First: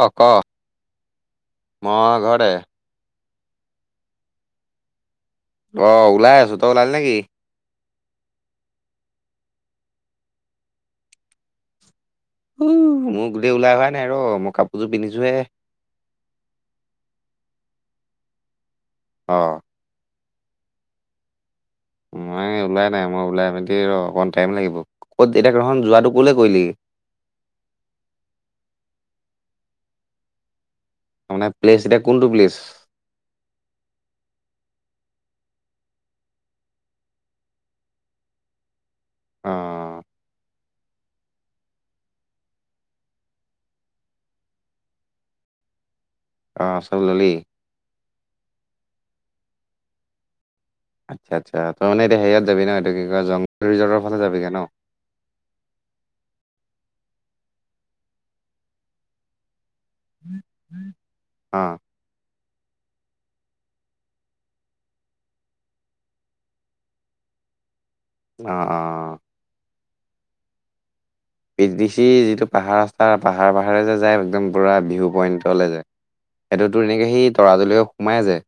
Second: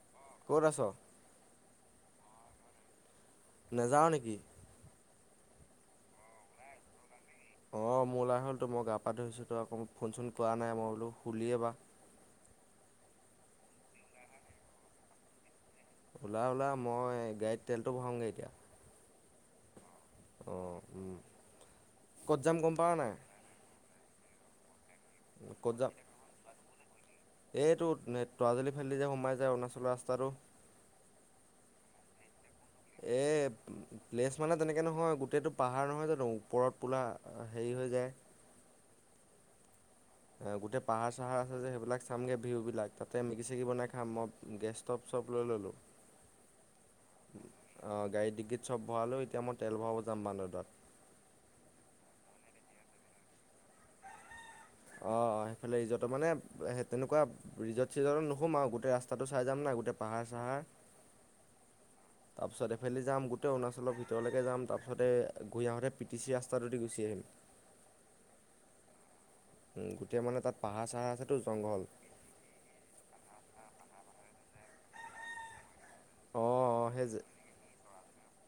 কক ক'ত আছ মহঘৰে নেযাওঁ নেকি অ', ওলাই আছো ত ওলালে নেকি অ', মোৰ লাই হ'লতো মই গা পা ধৰিছোঁ তো আকৌ ফোন চোন কৰা নাই মই বোলো শুলিয়েই বা উ মোৰ গোটেই ওলাই হোৱা নাই ৰ মই কাপোৰযোৰ পিন্ধিছোহে ওলা ওলা মই গাড়ীত তেলটো ভঢ়াওঁগৈ এতিয়া অ', উম, ক'ত মই যাম গম ওলোৱাই পাৱ নাই। মই ওলাই মেলি অকমান টাইম লাগিব। ক'ত এতিয়া তহত যোৱাটো ক'লৈ কৰিলি? এইটো তৰাজুলী ফালেদি যে সোমাই যায় অৰুণাচলৰ ৰাস্তাটো, মানে প্লেচ এতিয়া কোনটো প্লেচ? এ, প্লেচ মানে তেনেকে নহয়। গোটেইটো পাহাৰ নহয় জানো, ওপৰত পুৰা হেৰি- হৈ যায় [unintelligible] অ অ, গোটেই পাহাৰ চাহাৰ আছে যে সেইবিলাক চামগৈ ভিউ বিলাক, তাতে মেগি-চেগি বনাই খাম। মই গেষ্ট ষ্টভ চব লৈ- লৈ ললো। অ চব ললি অ গাড়ীত ডিকিত চব ভৰাালো, এতিয়া মই তেল ভৰাব যাম বান্দৰডোৱা। আচ্ছা- আচ্ছা, তাৰ মানে এতিয়া হেৰিয়াত যাবি ন, এইটো কি কয় জংঘল ৰিজৰ্টৰ ফালে যাবিগৈ ন? অ সেইফালে ৰিজৰ্ট মানে তেনেকুৱা ৰিজৰ্ট- চিজৰ্টত নোসোমাও, গোটেই ৰাস্তাটো চাই যাম না- পাহাৰ- চাহাৰ। অ তাৰপিছত এইফালেদি যাম গোটেই অৰুণাচলৰ ভিতৰলৈকে যাম, তাৰপিছতে ঘূৰি আহঁতে পিটিচি ৰাস্তাটোৱেদি গুচি আহিম। হয় [inaudible] অ, অ গোটেই মানে তাত পাহাৰ- চাহাৰ আছে। পিবিচি যিটো পাহাৰ ৰাস্তা পাহাৰে পাহাৰে যে যায় একদম পুৰা ভিউ পইণ্টলৈ যায়। অ', সেইটো তোৰ অ', এনেকে যে সেই তৰাজুলি সোমাই যায়।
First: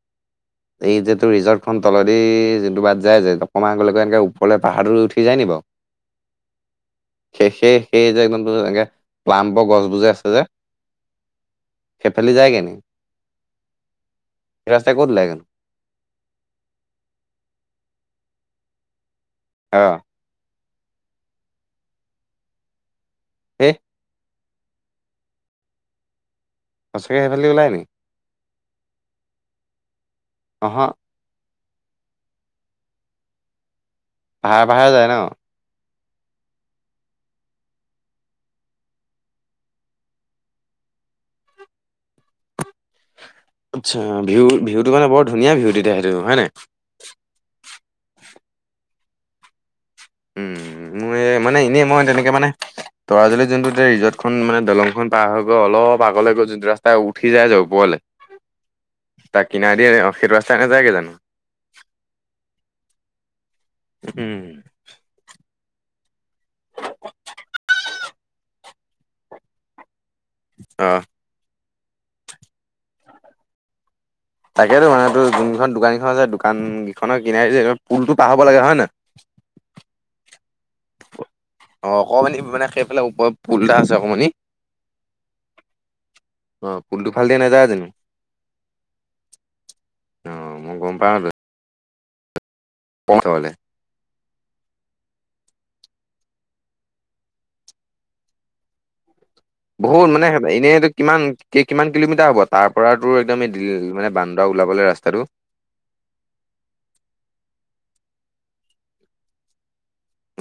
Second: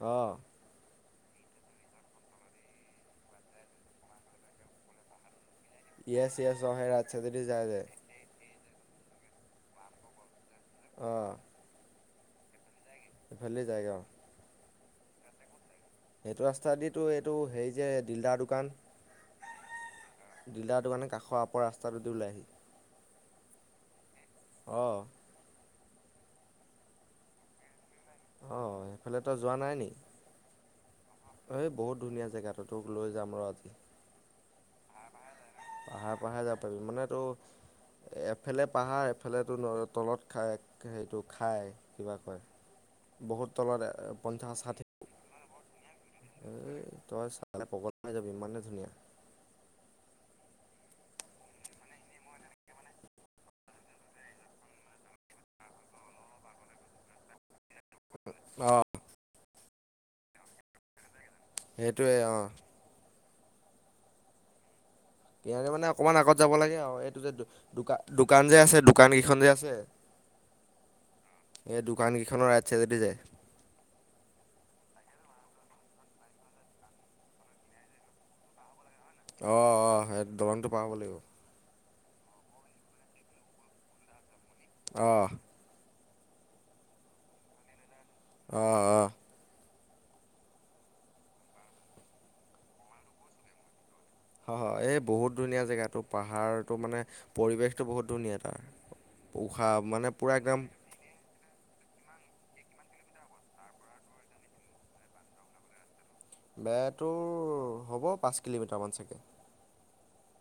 অ, এইটো ৰিজৰ্টখন তলেদি যিটো বাট যায় যে, অকণমান আগৰে গৈ এনেকে পাহাৰটোৰ ওপৰলৈ নি বাৰু! ইয়েছ-ইয়েছ অ সেই ৰাস্তা তোৱেদি সেই যাই সেই যে, সেই একদম এনেকে প্লামৰ গছ বোৰ যে আছে যে, অ, সেইফালি যায়গৈ নি? সেইফালেদি যায়গৈ অ। ৰাস্তাই ক'ত ওলাই গেনো? এইটো ৰাস্তাদি তোৰ এইটো হেৰি যে দিলদাৰ দোকান। অ'। দিলদাৰ দোকানৰ কাষৰ আপৰ ৰাস্তাটোদি ওলাই। এ অ'। সঁচাকে সেইফালেদি ওলায় নি? অ', সেইফালে তই যোৱা নাই নি? অহ। এই বহুত ধুনীয়া জেগাটো তোক লৈ যাম ৰ আজি। পাহাৰে পাহাৰে যায় ন? পাহাৰে পাহাৰে যাব পাৰিবি, মানে তোৰ এফালে পাহাৰ এফালে তল-তলত খায়, সেইটো খাই কিবা কয় বহুত তলত আচ্ছা এ, ভিউ পঞ্চাশ ভিউটো ষাঠি মানে বৰ ধুনীয়া ভিউ তেতিয়া সেইটো, হয় নাই? চাই যাবি ইমানেই ধুনীয়া। উম, মোৰ এ মানে এনেই মই তেনেকে মানে তৰাজুলীত জোনটো ৰিজৰ্টখন মানে দলংখন পাৰ হৈ গৈ অলপ আগলৈ গৈ জোনটো ৰাস্তাই উঠি যাই যে ওপৰলে। অ তাৰ কিনাৰেদি অ', সেইটো ৰাস্তাই নেযায়গৈ জানোঁ? সেইটোৱে অ'। উম। [unintelligible] মানে অকনমান আগত যাব লাগে আৰু, এইটো যে দো-দোকান যে আছে দোকান গিখন যে আছে। অ'। এই দোকান কেইখনৰ ৰাইড চাইডেদি যায়। তাকেতো মানে তোৰ যোনখন দোকান কেইখন আছে দোকান দিখনৰ কিনাৰদি যে পুলটো পাৰ হব লাগে, হয় নয়? অ অ সেই দলংটো পাৰ হব লাগিব। অ', অকমানি মানে সেইফালে ওপৰে পুল এটা আছে অকমানি। অ'। অ', পুলটো ফালদি নাযায় জানোঁ? অ', অ'। অ', মই গম পাওঁ ত পওঁ থবলে হ হ, এই বহুত ধুনীয়া জেগাটো পাহাৰটো মানে পৰিৱেশটো বহুত ধুনীয়া তাৰ। উশাহ বহুত মানে পূৰা একদম হে-এনে এইটো কিমান কে কিমান কিলোমিটাৰ হ'ব তাৰ পৰা তোৰ একদম মানে এ দিল বান্দদৰা ওলাবলে ৰাস্তাটো? বে টোৰ হ'ব পাঁচ কিলোমিটাৰমান চাগে।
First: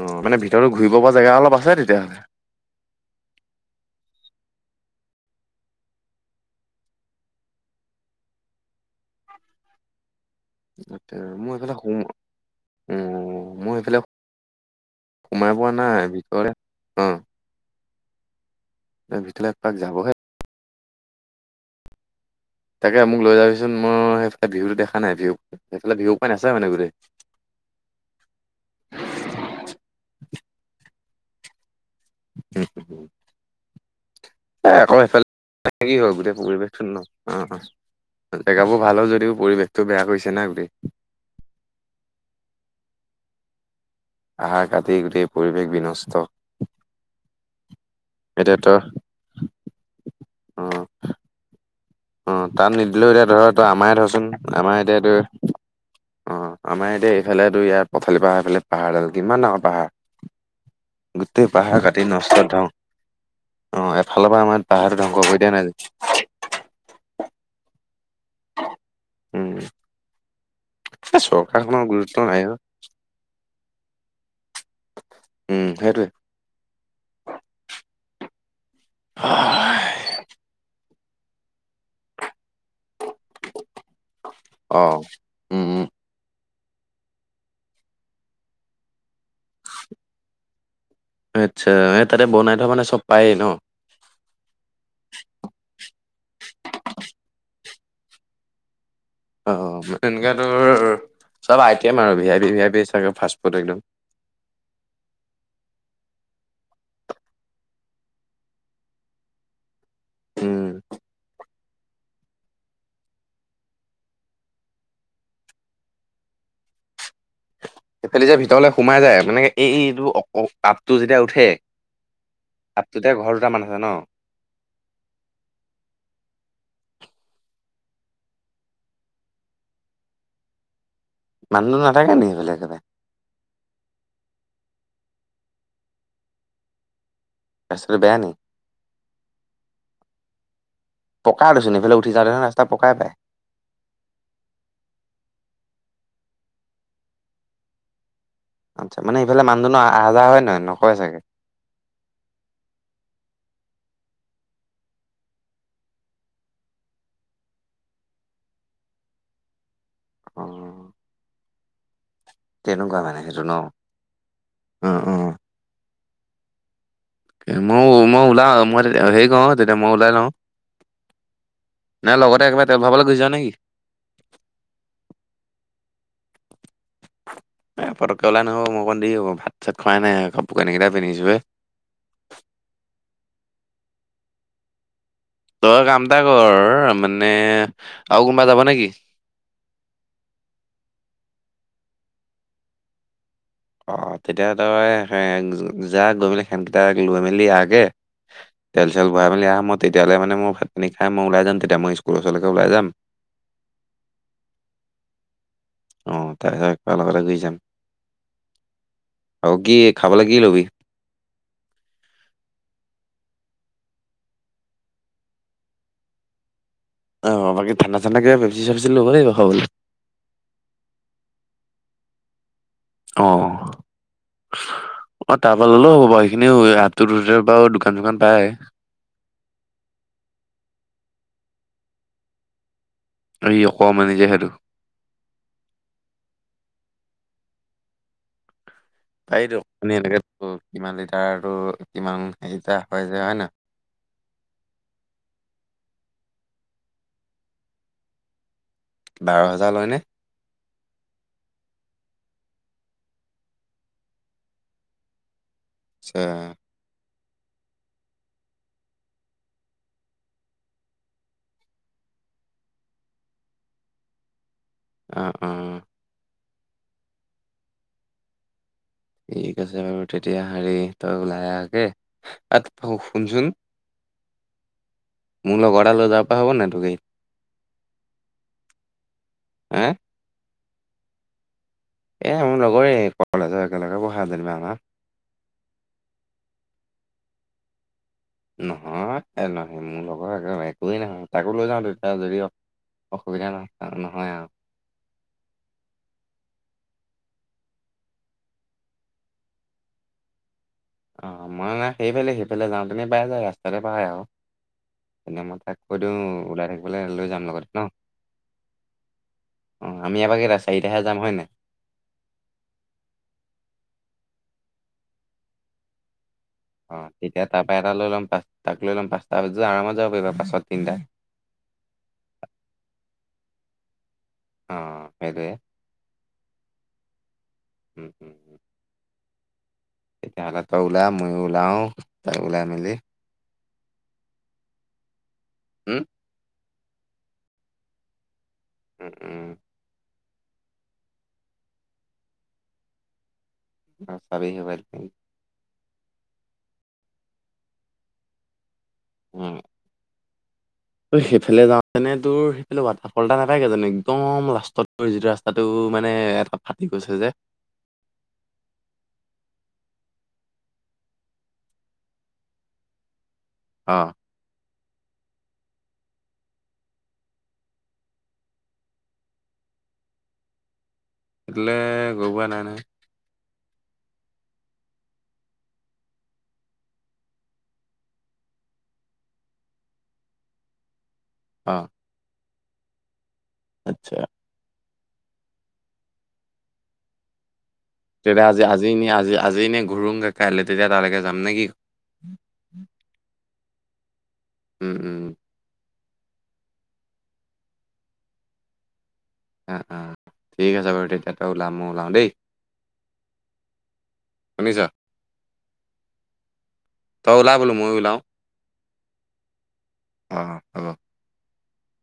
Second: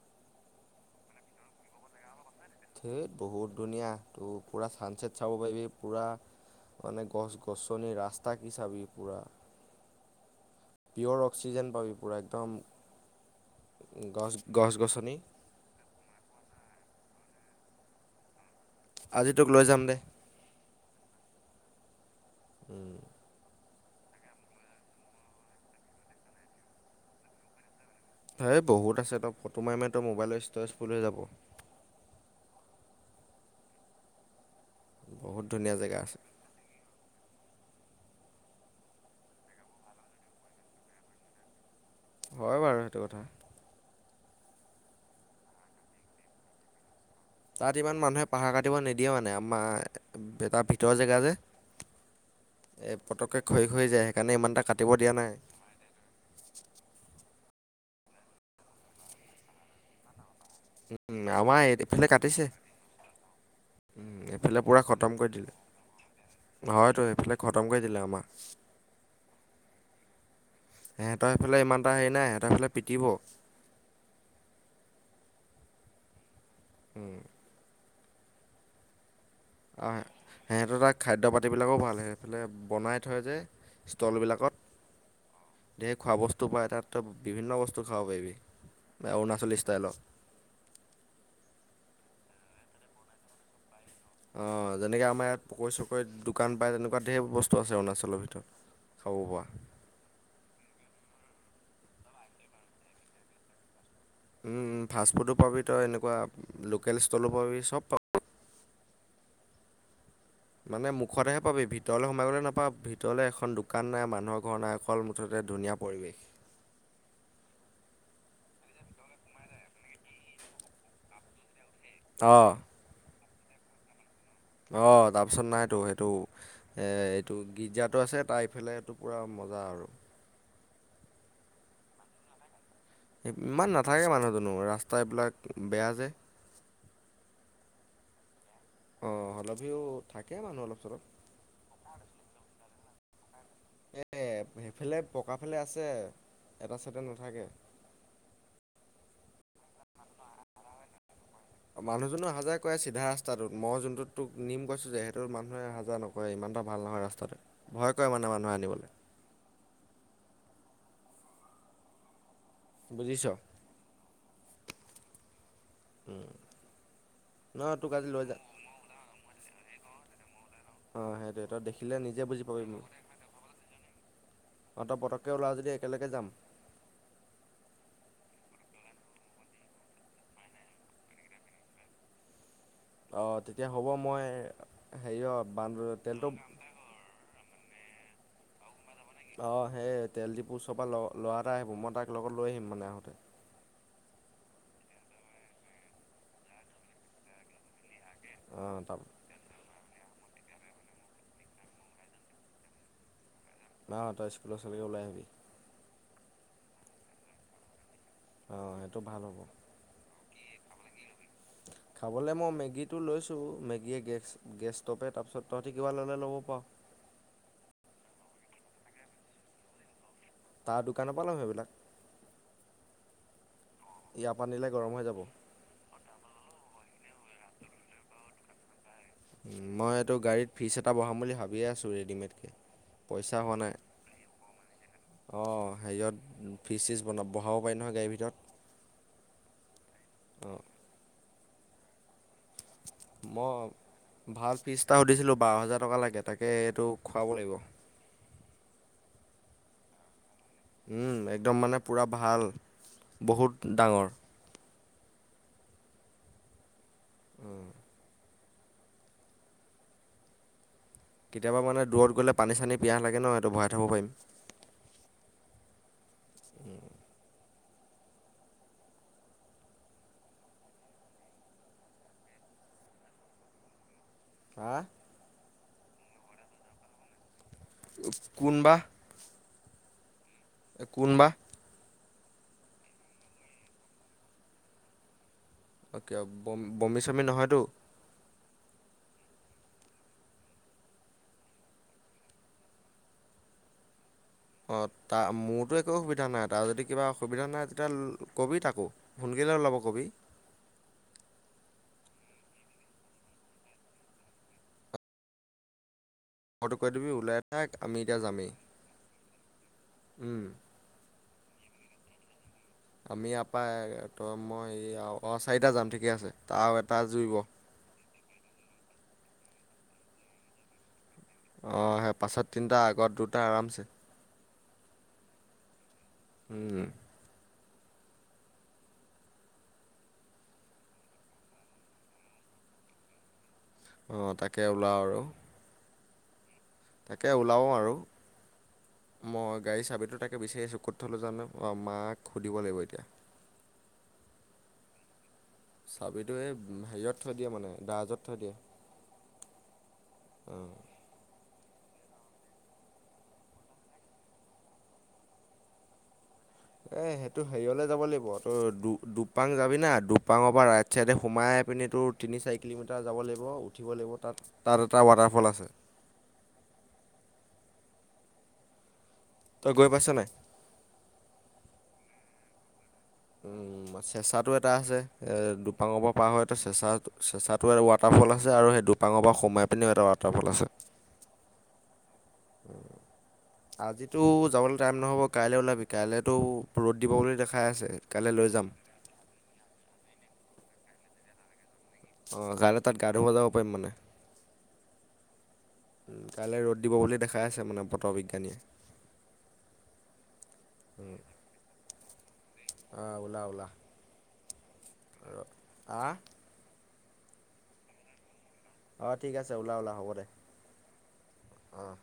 অ', মানে ভিতৰতো ঘূৰিব পৰা জেগা অলপ আছে তেতিয়াহ'লে। ধেৎ বহুত ধুনীয়া, তোৰ পুৰা চানচেট চাব পাৰিবি পুৰা মানে গছ গছনিৰ ৰাস্তা কি চাবি পুৰা। পিয়ৰ অক্সিজেন পাবি পুৰা একদম উম, মই সেইফালে গছ গছ গছনি সোমাই পোৱা নাই ভিতৰতে, অ'। আজি তোক ভিতৰলে লৈ যাম এপাক দে যাবহে উম, তাকে মোক লৈ যাবি চোন মই সেইফালে ভিউটো দেখা নাই, ভিউ সেইফালে ভিউপইন্ট আছে মানে গোটেই। হেই বহুত আছে, তই ফটো মাৰি মাৰি তোৰ মোবাইলৰ ষ্টৰেজ ফুল হৈ যাব। [unintelligible] এ, আকৌ সেইফালে বহুত ধুনীয়া কি জেগা হয় আছে গোটেই পৰিৱেশ অ'। জেগাবোৰ ভাল হয় যদিও পৰিৱেশটো বেয়া কৰিছে না গোটেই। হয় বাৰু সেইটো কথা। পাহাৰ কাটি গোটেই পৰিৱেশ বিনষ্ট। যিমান মানুহে পাহাৰ এতিয়া কাটিব তই নিদিয়ে মানে আমাৰ এ, অ ভাৰ-ভিতৰৰ জেগা যে। অ', তাত এই নিদিলেও এতিয়া পটককৈ ধৰ ত, খহি খহি আমাৰে যায় ধৰচোন সেইকাৰণে ইমান এটা আমাৰ কাটিব এতিয়া দিয়া এই নাই অ', আমাৰ এতিয়া এইফালে ইয়াৰ পথালি পাহাৰ এইফালে পাহাৰ এডাল কিমান ডাঙৰ পাহাৰ উম, গোটেই আমাৰ পাহাৰ কাটি এইফালে কাটিছে নষ্ট থওঁ। অ' উম, এফালৰ পৰা এইফালে আমাৰ পূৰা পাহাৰ খতম ধ্বংস কৰি দিয়া নাই জা ইফালে খতম কৰি দিলে আমাক। উম। এ সিহঁতৰ সেইফালে চৰকাৰখনৰ ইমান এটা হেৰি গুৰুত্ব নাই, সিহঁতৰ অ এইফালে পিটিব। উম, সেইটোৱেই। উম। হয়। অ ', সিহঁতো তাক খাদ্য পাতিবিলাকও ভাল সেইফালে বনাই থয় যে। ষ্টলবিলাকত অ উম উম ধেৰ খোৱা বচ বস্তু পায় তাত বিভিন্ন বস্তু খাব পাৰিবি অৰুণাচলী ষ্টাইলত। আচ্ছা এ, তাতে বনাই থোৱা মানে চব পায়েই ন? অ', যেনেকে আমাৰ ইয়াত পকৰি চকৰি দোকান পায় তেনেকুৱা ঢেৰ বস্তু আছে অৰুণাচলৰ ভিতৰত। খাব পৰা অ', এনেকুৱা তৰ চব আইটেম আৰু V I P V I P চাগে ফাষ্টফুড একদম। উম, উম, ফাষ্টফুডো পাবি তই এনেকুৱা লোকেল ষ্টলো পাবি চব পাবি। উম মানে মুখতেহে পাবি ভিতৰলৈ সোমাই গলে নাপাব ভিতৰলে এখন দোকান নাই মানুহৰ ঘৰ নাই অকল মুঠতে ধুনীয়া পৰিৱেশ। এফালি যে ভিতৰলে সোমাই যায় মানে এ-এইটো অ'-আপটো যেতিয়া উঠে অ', আপোটোতে ঘৰ দুটামান আছে ন? অ তাৰ পিছত নাইতো সেইটো, এ এইটো গীৰ্জাটো আছে, তাৰ ইফালেটো পুৰা ম আৰু মানুহ নাথাকে নি এইফা? লে একবাৰে ইমান নাথাকে মানুহ দুনো, ৰাস্তা এইবিলাক বেয়া যে ৰাস্তা বেয়া নি? অ', [unintelligible] থাকে মানুহ অলপ চলপ। পকা দেচোন এইফালে উঠি যাওঁতে দেখোন ৰাস্তা পকাই পায় এ সেইফালে, পকা ফালে আছে এটা চাইডে নাথাকে। আচ্ছা মানে ইফালে মানুদোনো আহা যাহা হয়নে নহয় নকয় চাগে। মানুহজনো অহা যোৱা কৰে চিধা ৰাস্তাটোত। মই যোনটোত তোক নিম কৈছো যে, সেইটোত মানুহে অহা যোৱা নকৰে ইমান। [unintelligible] ভাল নহয় ৰাস্তাতো, ভয় কৰে মানে মানুহ আনিবলৈ। অ, তেনেকুৱাই মানে বুজিছ। হেতু ন অ অ। উম্ [unintelligible] ওলা, মই তেতিয়া হেৰি কও তেতিয়া মই ওলাই লওঁ। অঁ সেইটোৱে তই দেখিলে নাই লগতে একেবাৰে তেল ভাৰাবলৈ গুচি যাও নেকি? অ্ তই পতককে ওলাৱ যদি একেলগে যাম। [unintelligible] এ্ পটকেওলাই নহব। মোৰ অকমান দেৰি হ'ব। ভাত চাত খোৱাই নাই। কাপোৰ কানি কেইটা পিন্ধিছোহে। অ, তেতিয়া হ'ব মই হেৰি অঁ বান তই কাম এতা তেলটো কৰ, মানে আৰু কোনোবা যাব নেকি? অ, সেই তেলডিপুৰ উচৰ পৰা ল লৰা এটা আহিব মই তাক লগত লৈ আহিম মানে আহোঁতে। অ্ তেতিয়া তই সেন য, যা গৈ পেলাই সেনকিইটাক লৈ মেলি আহগে। অঁ তেল্ তাৰ চেল্ ভৰাই মেলি আহ ম তেতিয়াহলে মানে মই ভাতপাণী খাই মই ওলাই যাম। তেতিয়া মই স্কুল ওচৰলৈকে ওলাই যাম। ন্ তই স্কুলৰ ওচলৈকে ওলাই আহিবি। অ্ তাই [unintelligible] গুচি যাম। অ', হেটো ভাল হ'ব। আৰু কি খাবলৈ কি লবি? [inaudible] খাবলৈ মই মেগীটো লৈছোঁ মেগীয়ে গেছ গেছ ষ্ট'ভে। তাৰপিছত তহঁতি কিবা ল'লে ল'ব পাৰ। অ', বাকী ঠাণ্ডা চাণ্ডা কিবা পেপচি চেপচি ল'ব লাগিব খাবলৈ। তাৰ দোকানৰ পৰা ল'ম সেইবিলাক। অহ। ইয়াৰ পা নিলে গৰম হৈ যাব। এনেও আপটোত উঠিলে বাৰু দোকান চোকান পায়। মই এইটো গাড়ীত ফ্ৰিচ এটা বঢ়াম বুলি ভাবিয়ে আছো ৰেডিমেডকে। পইচা হোৱা এই নাই, অকমানি যে সেইটো। অ' হেৰিয়ত ফিচ চিজ অ', বঢ়াব পাৰি নহয় গাড়ী ভিতৰত। [unintelligible] অঁ কিমান লিটাৰটো কিমান হেৰিটা হয় যে হয় নাই মই ভাজ পিষ্টাও দিছিলো বাৰ হাজাৰ টকা লাগে। তাকে এইটো খুৱাব লাগিব। বাৰ হেজাৰ লয়নে? উম, একদম মানে পুৰা ভাল বহুত ডাঙৰ। আতছা। উম। কেতিয়াবা মানে দূৰত গ'লে পানী চানী পিয়াহ লাগে ন এটো ভৰাই থ'ব পাৰিম। অ', অ'। ঠিক আছে বাৰু তেতিয়া হেৰি তই ওলাই আহে গে। [unintelligible] শুনচোন! হা? মোৰ লগৰ এ লৈ যাব পৰা হ'বনে তোৰ গাড়ীত? কোন বা? হে? কোন বা? এ মোৰ লগৰে কলেজৰ একেলগে পঢ়াই জেনিবা আমাৰ। অ'কে, বম-বমি চমি নহয়তো? নহয় এ নহয় মোৰ লগৰ এক একোৱেই নহয়। তাকো লৈ যাওঁ তেতিয়া যদিও অসুবিধা [unintelligible] অ', তা মোৰতো একো অসুবিধা নাই তাৰ যদি কিবা সুবিধা নাই তেতিয়া কবি তাকো। সোনকালে ওলাব কবি। অ', মই নে সেইফালে সেইফালে যাওঁ তেনেি পাই যায় ৰাস্তাতে পাই আৰু মানে মই তাক কৈ দিউ ওলাই খবৰটো কৈ থাকিবলৈ দিবি লৈ ওলাই যাম লগতে থাক ন। আমি এতিয়া যামেই অ', আমি এবাক উম। কেইটা চাৰিটাহে যাম হয় নাই? আমি ইয়াৰপা তই মই অহ চাৰিটা যাম ঠিকে আছে। আৰু এটা অ', জুৰিব তেতিয়া তাৰ পৰা এটা লৈ ল'ম পাঁচ তাক লৈ লম পাঁচটা হৈ আৰামত যাব পাৰিবা পাছত তিনটা। অ', সেই পাছত তিনিটা আগত দুটা আৰামছে। অ' এইটোৱে। উম উম, উম। তেতিয়াহ'লে তই ওলা মই ওলাও তাৰ পিছত ওলাই মেলি আহ তাকে ওলাও আৰু। হম? তাকে ওলাওঁ আৰু উম, উম, মই গাড়ী চাবিতো তাক তাকে বিচাৰি আছো ক'ত থলো জানো মাক সুধিব লাগিব এতিয়া। অ', চাবি হেৰুৱাই [unintelligible] চাবিতটো এই হেৰিত থৈ দিয়ে মানে দ্ৰাজত থৈ দিয়ে। উম। অ'। তই সেইফালে যাওঁতেনে তোৰ সেইফালে ৱাটাৰফল এটা নাপায়গে জানো? একদম লাষ্টত তোৰ যিটো ৰাস্তাটো তোৰ মানে ফাটি এ গৈছে যে সেইটো হেৰি হ'লে যাব লাগিব তোৰ দু দুপাং যাবি না দু দুপাঙৰ পৰা ৰাইট চাইডে সোমাই পিনি তিনি চাৰি কিলোমিটাৰ যাব লাগিব উঠিব অ', লাগিব তাত তাত এটা ৱাটাৰফল আছে। তই গৈ পাইছোঁ নাই। [unintelligible] গৈ পোৱা নাই নহয়। উম। [unintelligible] চেঁচাটো এটা আছে এ দুপাঙৰ পৰা পাৰ হয় চেঁচা চেঁচাটো ৱাটাৰফল আছে আৰু সেই দুপাঙৰ পৰা সোমাই পিনেও এটা ৱাটাৰফল আছে। অ'। আচ্ছা আজিতো যাব লা টাইম নহ'ব কাইলৈ ওলাবি কাইলেতো ৰ'দ দিব বুলি দেখাই আছে। কাইলৈ তেতিয়া লৈ আজি যাম আজি নে আজি আজি নে ঘূৰংগে কাইলে তেতিয়া তালৈকে যাম নেকি অ' কালিলৈ তাত গা ধুব যাব পাৰিম মানে। উম, উম। উম, কাইলৈ ৰ'দ দিব বুলি দেখাই আছে মানে বতৰ বিজ্ঞানীয়ে। অ', অ', ঠিক আছে বাৰু তেতিয়া তই ওলাম মই ওলাওঁ দেই। অঁ ওলা ওলা শুনিছা। ৰ- আহ। তই ওলাব বোলো ময়ো ওলাও। অ' ঠিক আছে ওলা ওলা হ'ব দে, অ', হ'ব। অ'।